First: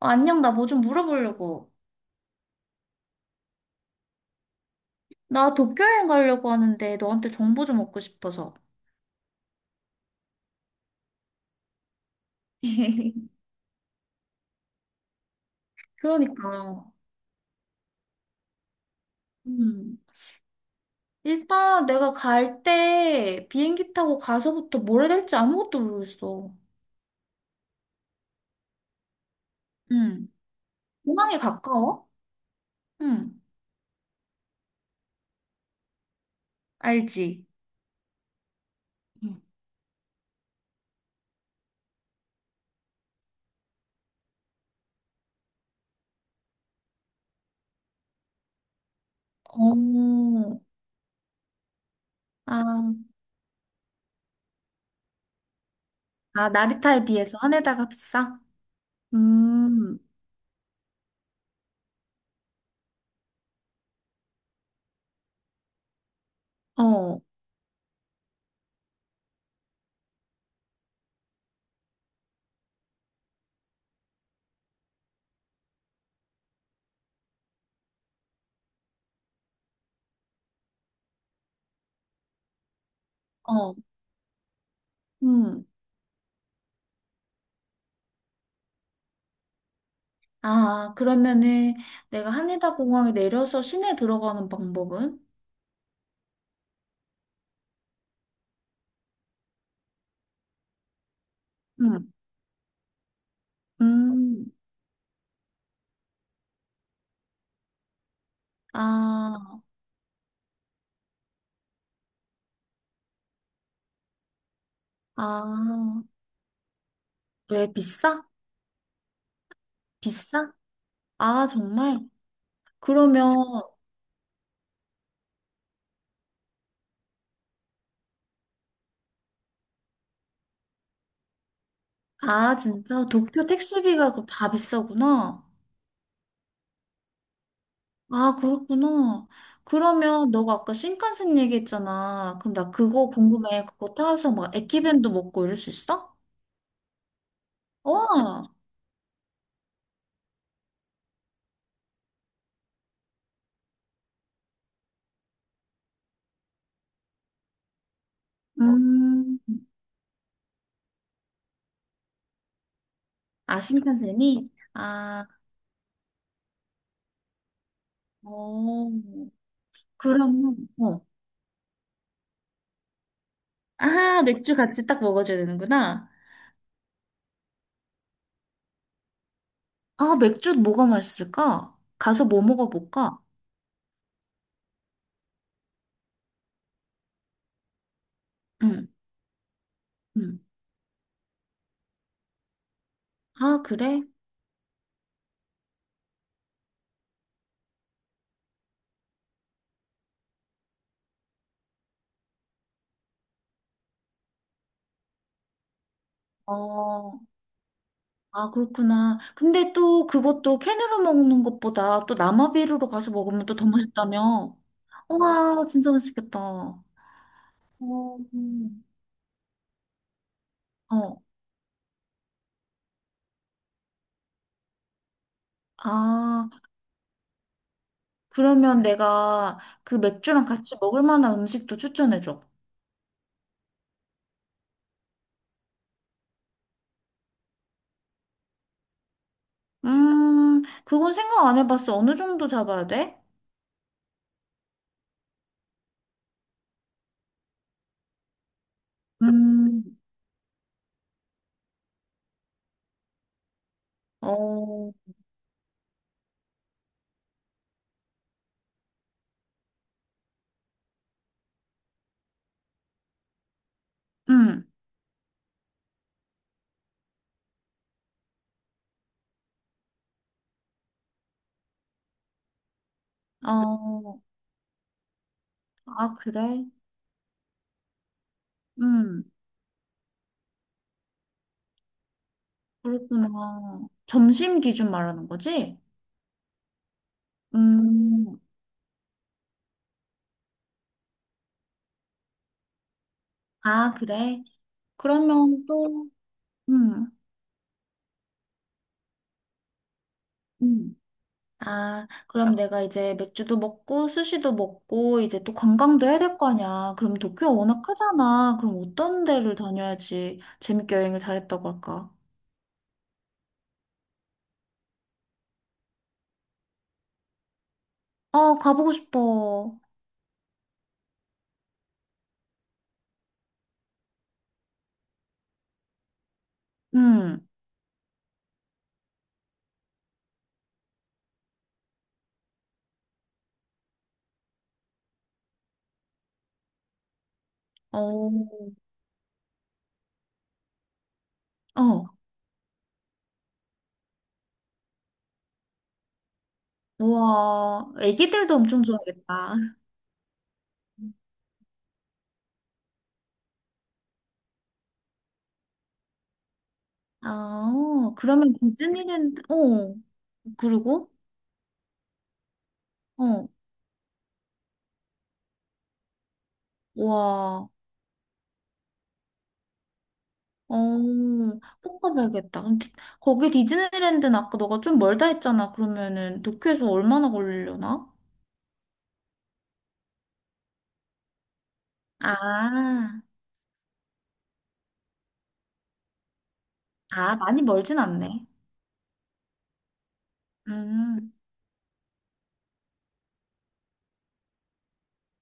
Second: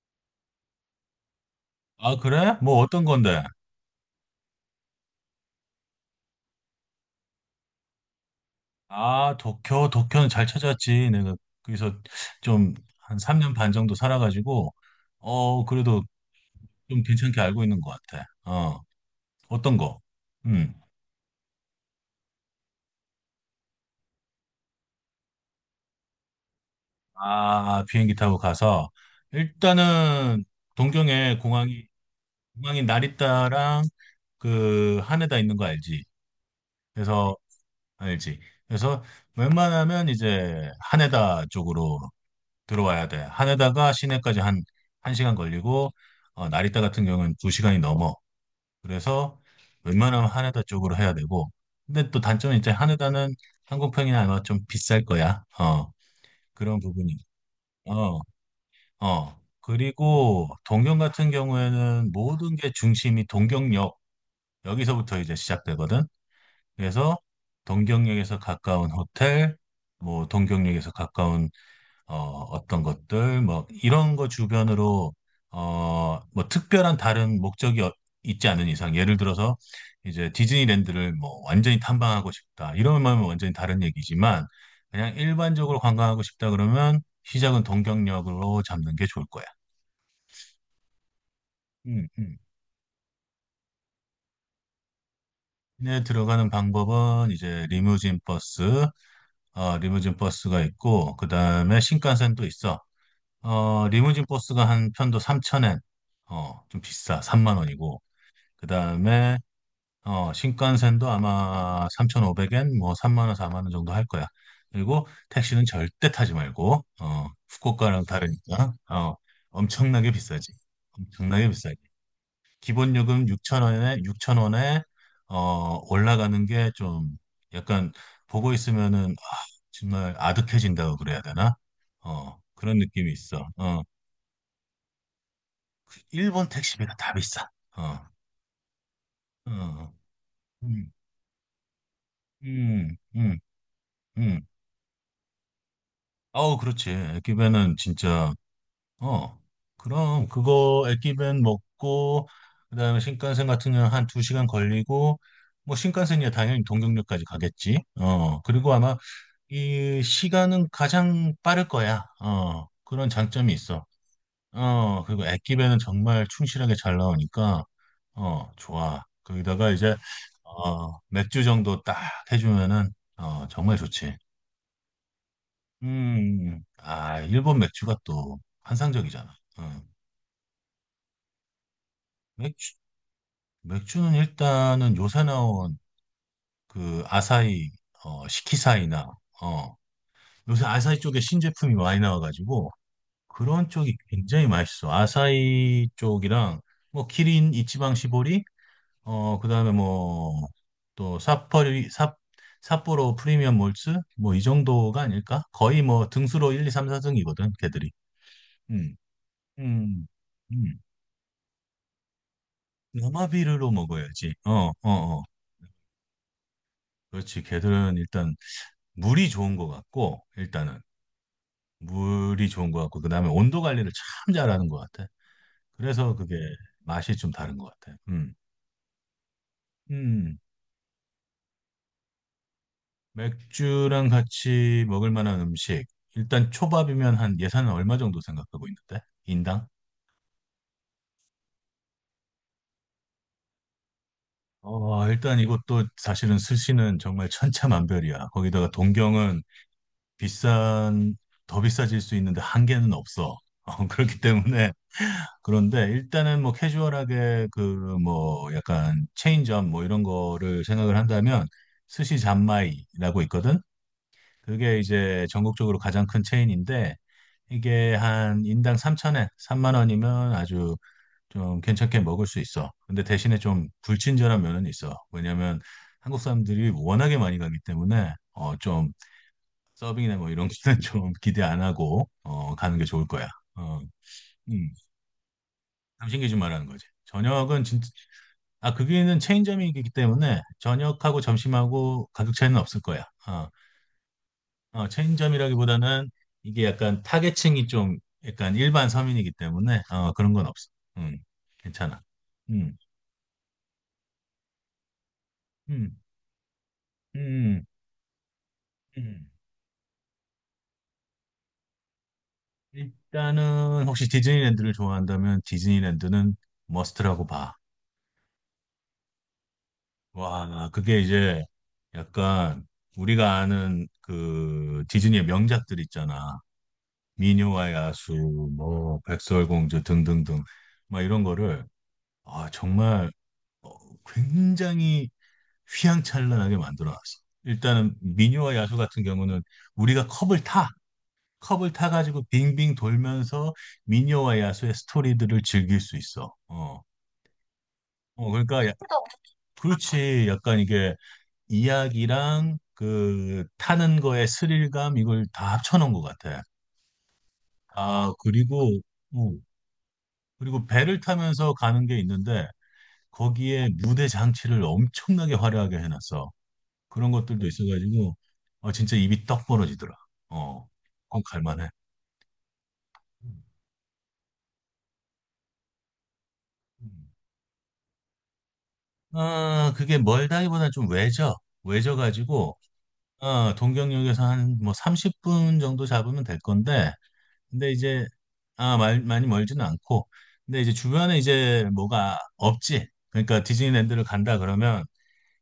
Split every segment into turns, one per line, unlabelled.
어, 안녕, 나 뭐 좀 물어보려고.
아, 그래? 뭐 어떤 건데?
나 도쿄여행 가려고 하는데 너한테 정보 좀 얻고 싶어서.
아, 도쿄, 도쿄는 잘 찾았지. 내가 거기서 좀 한 3년 반 정도 살아가지고, 그래도
그러니까.
좀 괜찮게 알고 있는 것 같아. 어, 어떤
음.
거? 음.
일단 내가 갈 때 비행기 타고 가서부터 뭘 해야 될지 아무것도 모르겠어.
아, 비행기 타고 가서,
음.
일단은 동경에
공항에
공항이,
가까워?
공항이
음.
나리타랑 그 하네다 있는 거 알지? 그래서,
알지?
알지? 그래서
음.
웬만하면 이제 하네다 쪽으로 들어와야 돼. 하네다가 시내까지 한, 한 시간 걸리고, 나리타 같은 경우는 두 시간이 넘어. 그래서 웬만하면
어.
하네다 쪽으로 해야 되고. 근데 또 단점은
아,
이제 하네다는 항공평이 아마 좀 비쌀 거야.
아,
그런
나리타에
부분이.
비해서 하네다가
어,
비싸?
어.
음.
그리고 동경 같은 경우에는 모든 게 중심이 동경역. 여기서부터 이제 시작되거든. 그래서
어.
동경역에서 가까운 호텔, 뭐 동경역에서 가까운 어, 어떤 것들, 뭐, 이런 거 주변으로, 어, 뭐, 특별한 다른 목적이 있지 않은 이상, 예를 들어서, 이제 디즈니랜드를 뭐, 완전히 탐방하고 싶다. 이런 마음은 완전히
어.
다른 얘기지만, 그냥
음.
일반적으로 관광하고 싶다 그러면, 시작은 동경역으로 잡는 게 좋을 거야.
아, 그러면은
음,
내가
음.
하네다 공항에 내려서 시내 들어가는 방법은?
시내에 들어가는 방법은 이제 리무진 버스, 리무진 버스가 있고, 그 다음에
응.
신칸센도 있어. 어, 리무진
음,
버스가 한 편도 3,000엔, 어, 좀 비싸, 3만 원이고, 그 다음에,
아,
신칸센도 아마 3,500엔, 뭐, 3만 원, 4만 원 정도 할 거야. 그리고 택시는
아,
절대 타지 말고,
왜
후쿠오카랑
비싸?
다르니까, 어, 엄청나게 비싸지.
비싸? 아,
엄청나게 비싸지.
정말?
기본 요금
그러면,
6,000원에, 올라가는 게 좀, 약간, 보고 있으면은, 아, 정말 아득해진다고 그래야 되나?
아,
그런
진짜
느낌이
도쿄
있어. 어.
택시비가 그럼 다 비싸구나.
일본 택시비가 다 비싸. 어,
아, 그렇구나.
어, 어.
그러면 너가 아까
음,
신칸센 얘기했잖아. 그럼 나
음,
그거
음,
궁금해. 그거 타서
음.
막 에키벤도 먹고 이럴 수 있어?
아우, 그렇지. 에끼벤은 진짜,
어,
어, 그럼 그거 에끼벤 먹고, 그다음에 신칸센 같은 경우는 한 두 시간 걸리고, 뭐 신칸센이야 당연히 동경역까지 가겠지. 그리고 아마
음,
이 시간은 가장 빠를 거야. 그런 장점이
아,
있어.
신칸센이?
그리고
아,
에끼벤은 정말 충실하게 잘 나오니까. 어,
어.
좋아. 거기다가 이제,
그러면, 어.
맥주 정도 딱 해주면은, 정말 좋지.
아, 맥주 같이 딱 먹어줘야 되는구나.
아, 일본 맥주가 또 환상적이잖아. 어,
아, 맥주 뭐가 맛있을까? 가서 뭐
맥주,
먹어볼까?
맥주는 일단은 요새 나온 그 아사히,
응,
시키사이나, 어,
응.
요새 아사히 쪽에 신제품이 많이 나와가지고
아,
그런 쪽이
그래?
굉장히 맛있어. 아사히 쪽이랑 뭐 키린 이치방 시보리 어, 그다음에 뭐 또 삿포리 삿 삿포로 프리미엄 몰츠 뭐 이 정도가 아닐까? 거의 뭐 등수로 1, 2, 3,
어,
4등이거든, 걔들이.
아,
음.
그렇구나. 근데 또
음.
그것도
음.
캔으로 먹는 것보다 또 남아비루로 가서 먹으면 또 더
야마비르로 먹어야지. 어,
맛있다며.
어, 어.
와, 진짜 맛있겠다. 어,
그렇지. 걔들은 일단
음.
물이 좋은 것 같고 일단은
어.
물이 좋은 것 같고 그다음에 온도 관리를 참 잘하는 것 같아. 그래서 그게
아,
맛이 좀 다른 것 같아. 음.
그러면 내가 그
음.
맥주랑 같이 먹을 만한 음식도 추천해줘.
맥주랑 같이 먹을 만한 음식. 일단 초밥이면 한 예산은 얼마 정도 생각하고 있는데? 인당?
그건 생각 안 해봤어. 어느 정도 잡아야 돼?
어, 일단 이것도 사실은 스시는 정말 천차만별이야. 거기다가 동경은
음,
비싼, 더 비싸질 수 있는데 한계는 없어. 그렇기 때문에.
어,
그런데 일단은 뭐 캐주얼하게 그 뭐 약간 체인점 뭐 이런 거를 생각을 한다면 스시 잔마이라고 있거든?
음,
그게 이제 전국적으로 가장 큰 체인인데 이게 한 인당 3천엔, 3만 원이면 아주 좀 괜찮게 먹을 수 있어. 근데 대신에 좀
어,
불친절한 면은 있어. 왜냐면
아,
한국
그래?
사람들이 워낙에 많이 가기 때문에 좀
음,
서빙이나 뭐 이런 거는 좀 기대 안 하고 가는 게 좋을 거야. 어,
그렇구나. 점심
음,
기준 말하는 거지?
삼신기 좀 말하는 거지. 저녁은 진짜
음,
아, 거기는 체인점이기 때문에 저녁하고 점심하고 가격 차이는 없을 거야. 어.
아, 그래?
어,
그러면 또,
체인점이라기보다는 이게 약간
음,
타겟층이 좀 약간 일반 서민이기 때문에 그런 건 없어.
음.
음, 괜찮아.
아, 그럼
음,
내가 이제 맥주도 먹고, 스시도 먹고, 이제 또
음,
관광도 해야 될 거 아니야. 그럼 도쿄
음,
워낙 크잖아. 그럼 어떤
음.
데를 다녀야지 재밌게 여행을 잘했다고 할까?
일단은 혹시 디즈니랜드를 좋아한다면 디즈니랜드는 머스트라고 봐.
아, 가보고 싶어.
와, 그게 이제 약간 우리가 아는 그 디즈니의 명작들 있잖아.
음,
미녀와 야수, 뭐 백설공주 등등등 막 이런 거를 아 정말 어, 굉장히 휘황찬란하게 만들어 놨어. 일단은
어,
민요와 야수 같은 경우는 우리가 컵을 타, 컵을
어.
타가지고 빙빙 돌면서 민요와 야수의 스토리들을 즐길 수 있어. 어,
우와,
어
애기들도
그러니까 야-
엄청 좋아하겠다.
그렇지. 약간 이게 이야기랑 그 타는 거의 스릴감 이걸 다 합쳐놓은 것 같아.
아,
아,
어, 그러면
그리고 어,
디즈니랜드, 어,
그리고 배를
그리고,
타면서 가는 게 있는데
어,
거기에 무대 장치를 엄청나게 화려하게 해놨어. 그런 것들도
와,
있어가지고 아 진짜 입이 떡 벌어지더라. 어,
어,
꼭 갈만해.
꼭 가봐야겠다. 거기 디즈니랜드는 아까 너가 좀 멀다 했잖아. 그러면은 도쿄에서
음.
얼마나 걸리려나?
아, 그게 멀다기보다 좀 외져. 외져가지고
아,
어, 동경역에서 한 뭐 30분 정도 잡으면 될 건데
아, 많이
근데
멀진
이제
않네.
아, 많이 멀지는 않고 근데 이제 주변에
음,
이제 뭐가 없지. 그러니까 디즈니랜드를 간다 그러면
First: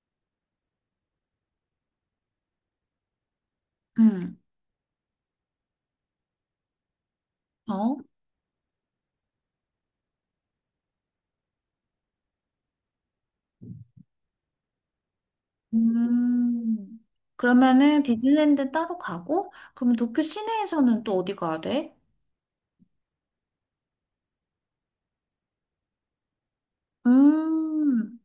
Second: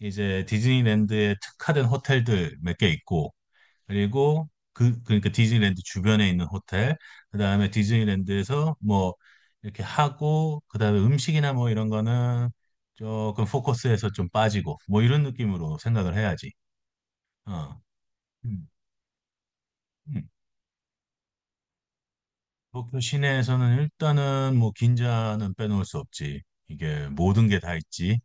이제 디즈니랜드에 특화된 호텔들 몇 개 있고
음,
그리고 그 그러니까 디즈니랜드 주변에 있는 호텔, 그다음에
어,
디즈니랜드에서 뭐 이렇게 하고 그다음에 음식이나 뭐 이런 거는 조금 포커스에서 좀 빠지고 뭐 이런 느낌으로 생각을 해야지.
음.
어.
그러면은
음,
디즈니랜드 따로 가고, 그러면 도쿄
음.
시내에서는 또 어디 가야 돼?
도쿄 시내에서는 일단은 뭐 긴자는 빼놓을 수 없지. 이게 모든 게 다 있지.
음.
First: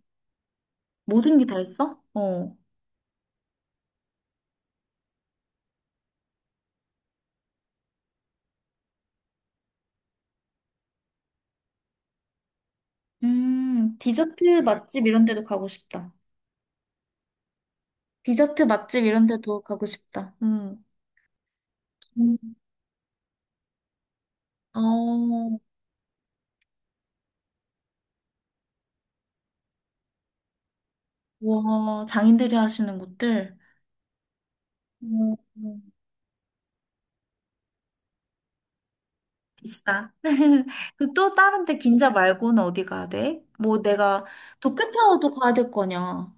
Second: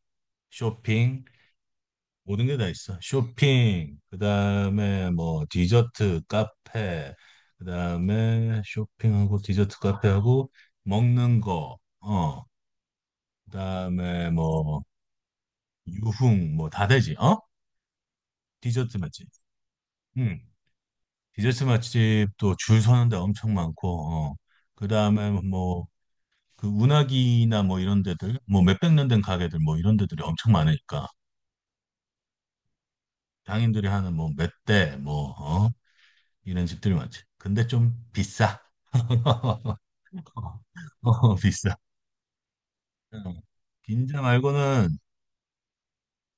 쇼핑,
모든 게 다 있어?
모든 게
어.
다 있어. 쇼핑, 그다음에 뭐 디저트 카페, 그다음에 쇼핑하고 디저트 카페하고 먹는 거, 어, 그다음에
디저트
뭐
맛집 이런 데도 가고 싶다.
유흥 뭐 다 되지. 어?
디저트
디저트
맛집
맛집.
이런 데도 가고 싶다.
응.
음.
디저트
음.
맛집도 줄 서는 데 엄청 많고, 어. 그다음에
어,
뭐 그 운하기나 뭐 이런 데들, 뭐 몇백 년 된 가게들 뭐 이런 데들이 엄청 많으니까
우와, 장인들이 하시는 곳들.
장인들이 하는 뭐 멧돼 뭐
음,
어?
음.
이런 집들이 많지. 근데 좀 비싸.
비싸. 그또
어,
다른
비싸.
데 긴자 말고는 어디 가야
어.
돼? 뭐
빈자
내가
말고는
도쿄타워도 가야 될 거냐?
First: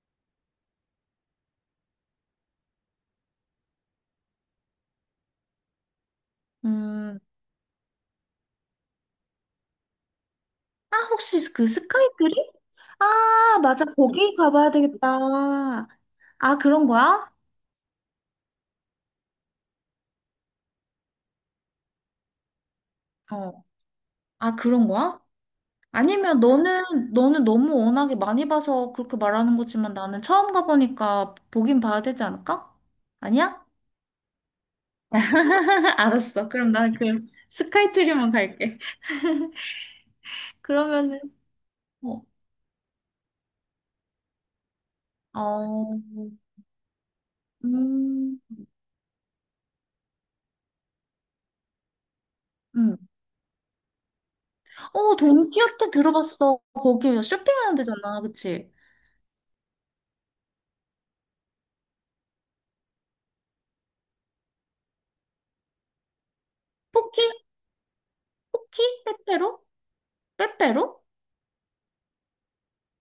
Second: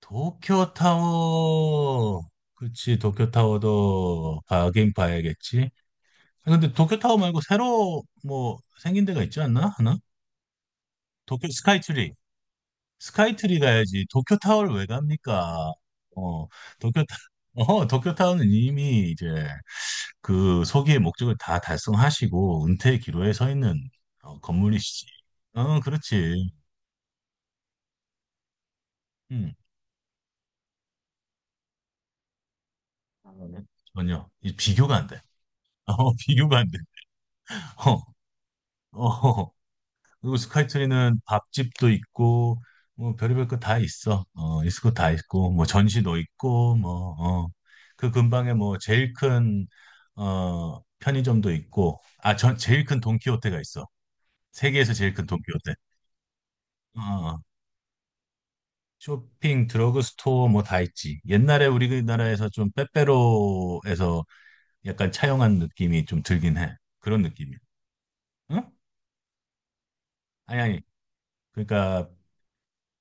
도쿄타워. 그치, 도쿄타워도 가긴 봐야겠지. 아, 근데 도쿄타워
음,
말고 새로 뭐 생긴 데가 있지 않나? 하나?
아
도쿄
혹시 그
스카이트리.
스카이트리?
스카이트리
아 맞아
가야지.
거기 가봐야
도쿄타워를 왜 갑니까?
되겠다.
어,
아 그런
도쿄타,
거야?
어, 도쿄타워는 이미 이제 그 소기의 목적을 다 달성하시고 은퇴의 기로에 서
어.
있는
아, 그런
건물이시지.
거야?
어,
아니면
그렇지.
너는, 너는 너무 워낙에 많이 봐서 그렇게
음.
말하는 거지만 나는 처음 가보니까 보긴 봐야 되지 않을까? 아니야?
전혀 이 비교가 안 돼. 어,
알았어.
비교가 안
그럼
돼.
난 그 스카이트리만 갈게.
어, 어. 그리고 스카이트리는
그러면은,
밥집도
어,
있고 뭐 별의별 거 다 있어. 어, 있을 거 다 있고 뭐
어,
전시도 있고 뭐 어. 그
음,
근방에 뭐 제일 큰 편의점도 있고 아, 전 제일
음.
큰 돈키호테가 있어. 세계에서 제일
어,
큰 돈키호테.
돈키호테 들어봤어.
어,
거기
어.
쇼핑하는 데잖아. 그치?
쇼핑, 드러그스토어 뭐 다 있지. 옛날에 우리나라에서 좀 빼빼로에서 약간 차용한 느낌이 좀 들긴 해.
포키?
그런 느낌이야. 응?
포키? 빼빼로?
아니, 아니.
빼빼로?
그러니까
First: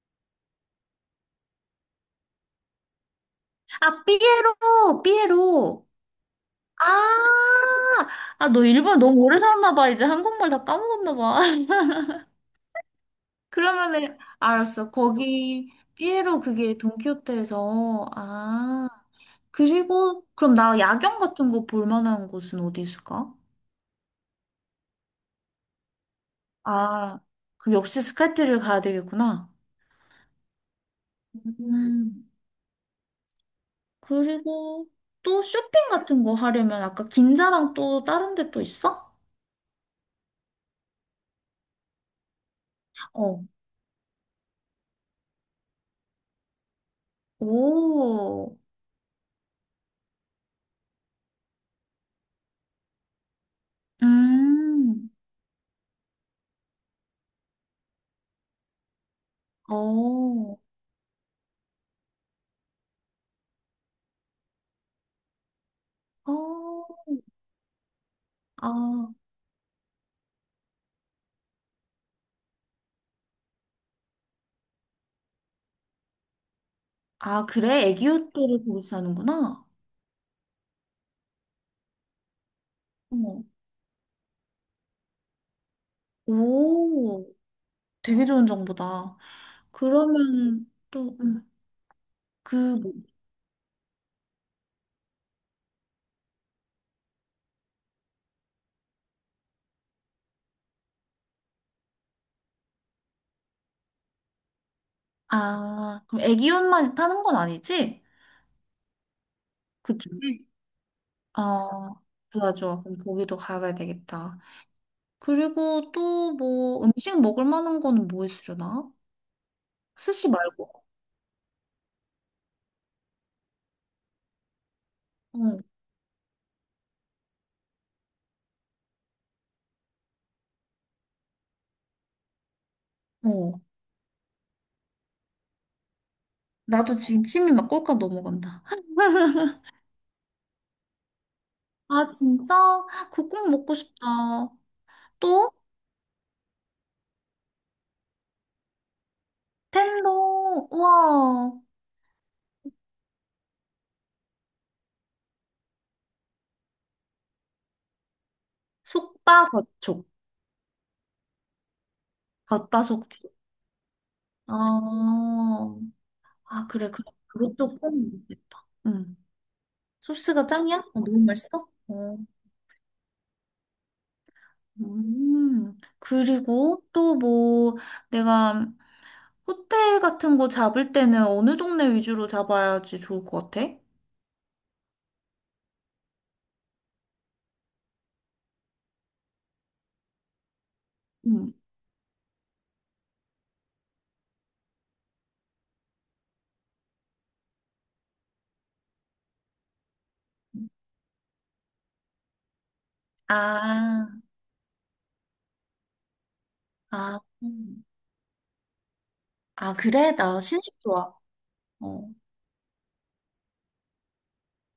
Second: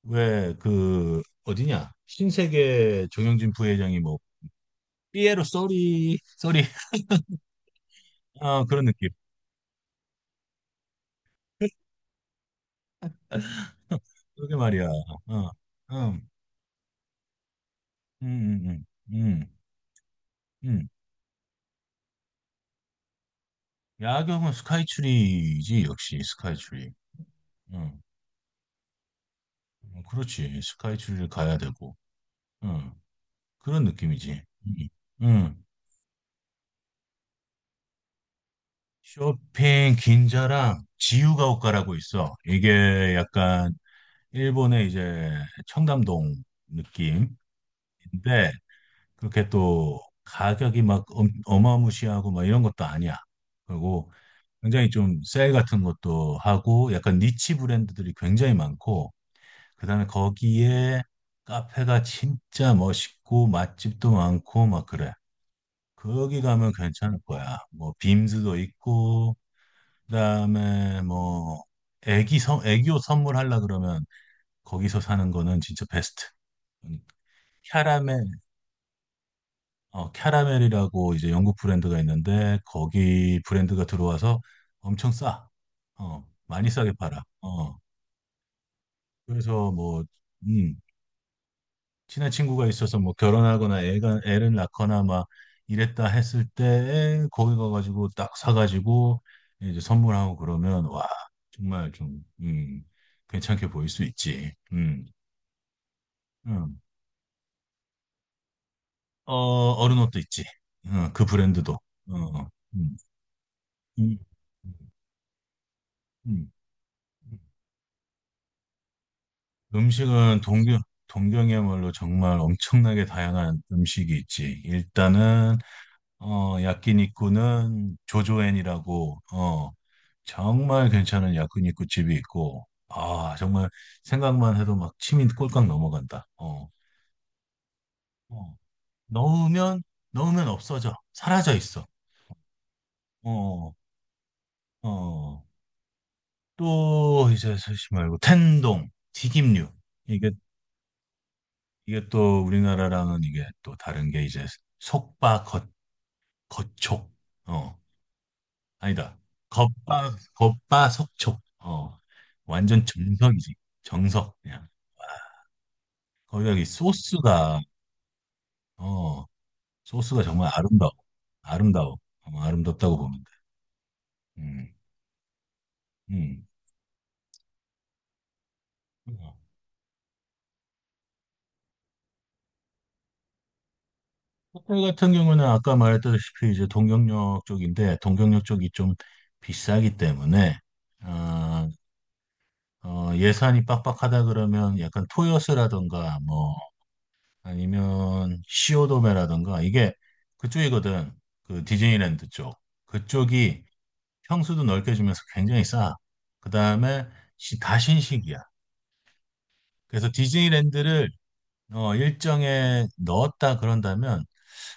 왜 그 어디냐? 신세계 정영진 부회장이
아,
뭐
삐에로!
삐에로
삐에로!
쏘리 쏘리
아, 아, 너
아 그런
일본
느낌.
너무 오래 살았나 봐. 이제 한국말 다 까먹었나 봐. 그러면은
그러게 말이야.
알았어.
어,
거기
음,
피에로 그게 돈키호테에서
음, 음,
아
음, 음.
그리고 그럼 나
음.
야경 같은 거 볼 만한 곳은 어디 있을까?
야경은 스카이트리지 역시 스카이트리.
아 그럼
응,
역시 스카이트를 가야 되겠구나.
그렇지. 스카이트리를 가야 되고.
음
응. 그런 느낌이지.
그리고 또
응.
쇼핑 같은 거 하려면 아까 긴자랑 또 다른 데 또 있어?
쇼핑 긴자랑 지유가오카라고 있어. 이게
어.
약간 일본의 이제 청담동 느낌인데
오.
그렇게 또 가격이 막 어마무시하고 막 이런 것도 아니야. 그리고 굉장히
음.
좀 세일 같은 것도 하고 약간 니치 브랜드들이 굉장히 많고 그다음에
어.
거기에 카페가 진짜 멋있고 맛집도 많고 막 그래. 거기 가면
어.
괜찮을 거야. 뭐 빔스도
아.
있고 그다음에 뭐 애기 선 애교 선물하려 그러면 거기서 사는 거는 진짜 베스트. 음,
아 그래 애기
캐러멜
옷들을 거기서 사는구나.
어 캐러멜이라고 이제 영국 브랜드가 있는데 거기
어.
브랜드가 들어와서 엄청 싸. 어 많이 싸게 팔아.
오.
어
되게 좋은 정보다.
그래서 뭐
그러면
음
또,
친한 친구가
그, 뭐-
있어서 뭐 결혼하거나 애가 애를 낳거나 막 이랬다 했을 때 거기 가가지고 딱 사가지고 이제 선물하고 그러면 와 정말 좀 괜찮게 보일 수 있지.
아, 그럼
음.
애기옷만 파는 건 아니지?
어 어른 옷도 있지.
그쪽이?
어, 그 브랜드도.
아
어,
좋아, 좋아.
음,
그럼 거기도 가봐야
음,
되겠다.
음.
그리고 또
음,
뭐 음식
음.
먹을 만한 거는 뭐 있으려나? 스시
음식은 동경
말고.
동경이야말로 정말 엄청나게 다양한 음식이 있지. 일단은
어,
어 야끼니쿠는 조조엔이라고 정말 괜찮은 야쿠니쿠 집이 있고, 아,
어.
정말 생각만 해도 막 침이 꼴깍 넘어간다. 어,
나도 지금 침이 막 꼴깍
어.
넘어간다.
넣으면, 넣으면 없어져. 사라져 있어.
아, 진짜? 그거 꼭 먹고
어,
싶다.
어.
또?
또, 이제, 사실 말고, 텐동, 튀김류. 이게,
텐도, 우와.
이게 또 우리나라랑은 이게 또 다른 게 이제, 속바, 겉, 겉촉. 어, 아니다.
속바 겉촉.
겉바, 속촉. 어,
겉바
완전
속촉.
정석이지. 정석, 그냥.
아,
거기다 이
아, 그래, 그래.
소스가
그것도 포함이 되겠다. 응.
어, 소스가
소스가
정말
짱이야?
아름다워.
어, 너무 맛있어?
아름다워.
어.
어, 아름답다고 보면 돼. 음,
음.
음.
그리고 또 뭐, 내가
어.
호텔 같은 거 잡을 때는 어느 동네 위주로 잡아야지 좋을 것 같아?
호텔 같은 경우는 아까 말했다시피 이제 동경역 쪽인데, 동경역 쪽이 좀 비싸기 때문에,
응.
아, 예산이 빡빡하다 그러면 약간 토요스라던가, 뭐, 아니면 시오도메라던가, 이게 그쪽이거든. 그 디즈니랜드 쪽. 그쪽이
아,
평수도 넓게 주면서 굉장히 싸. 그 다음에
아,
다 신식이야.
아,
그래서
그래? 나 신식
디즈니랜드를
좋아. 어.
일정에 넣었다 그런다면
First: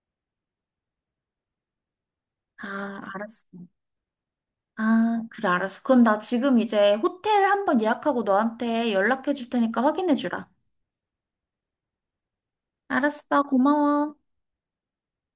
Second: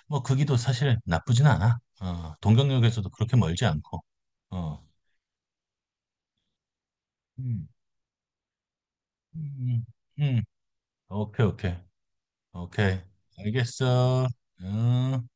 뭐 거기도 사실 나쁘진 않아. 어,
아,
동경역에서도 그렇게
알았어.
멀지 않고. 어.
아, 그래, 알았어. 그럼 나 지금 이제 호텔
음.
한번 예약하고 너한테 연락해 줄 테니까
음.
확인해
음. 음.
주라.
오케이, 오케이. 오케이.
알았어, 고마워.
알겠어. 음.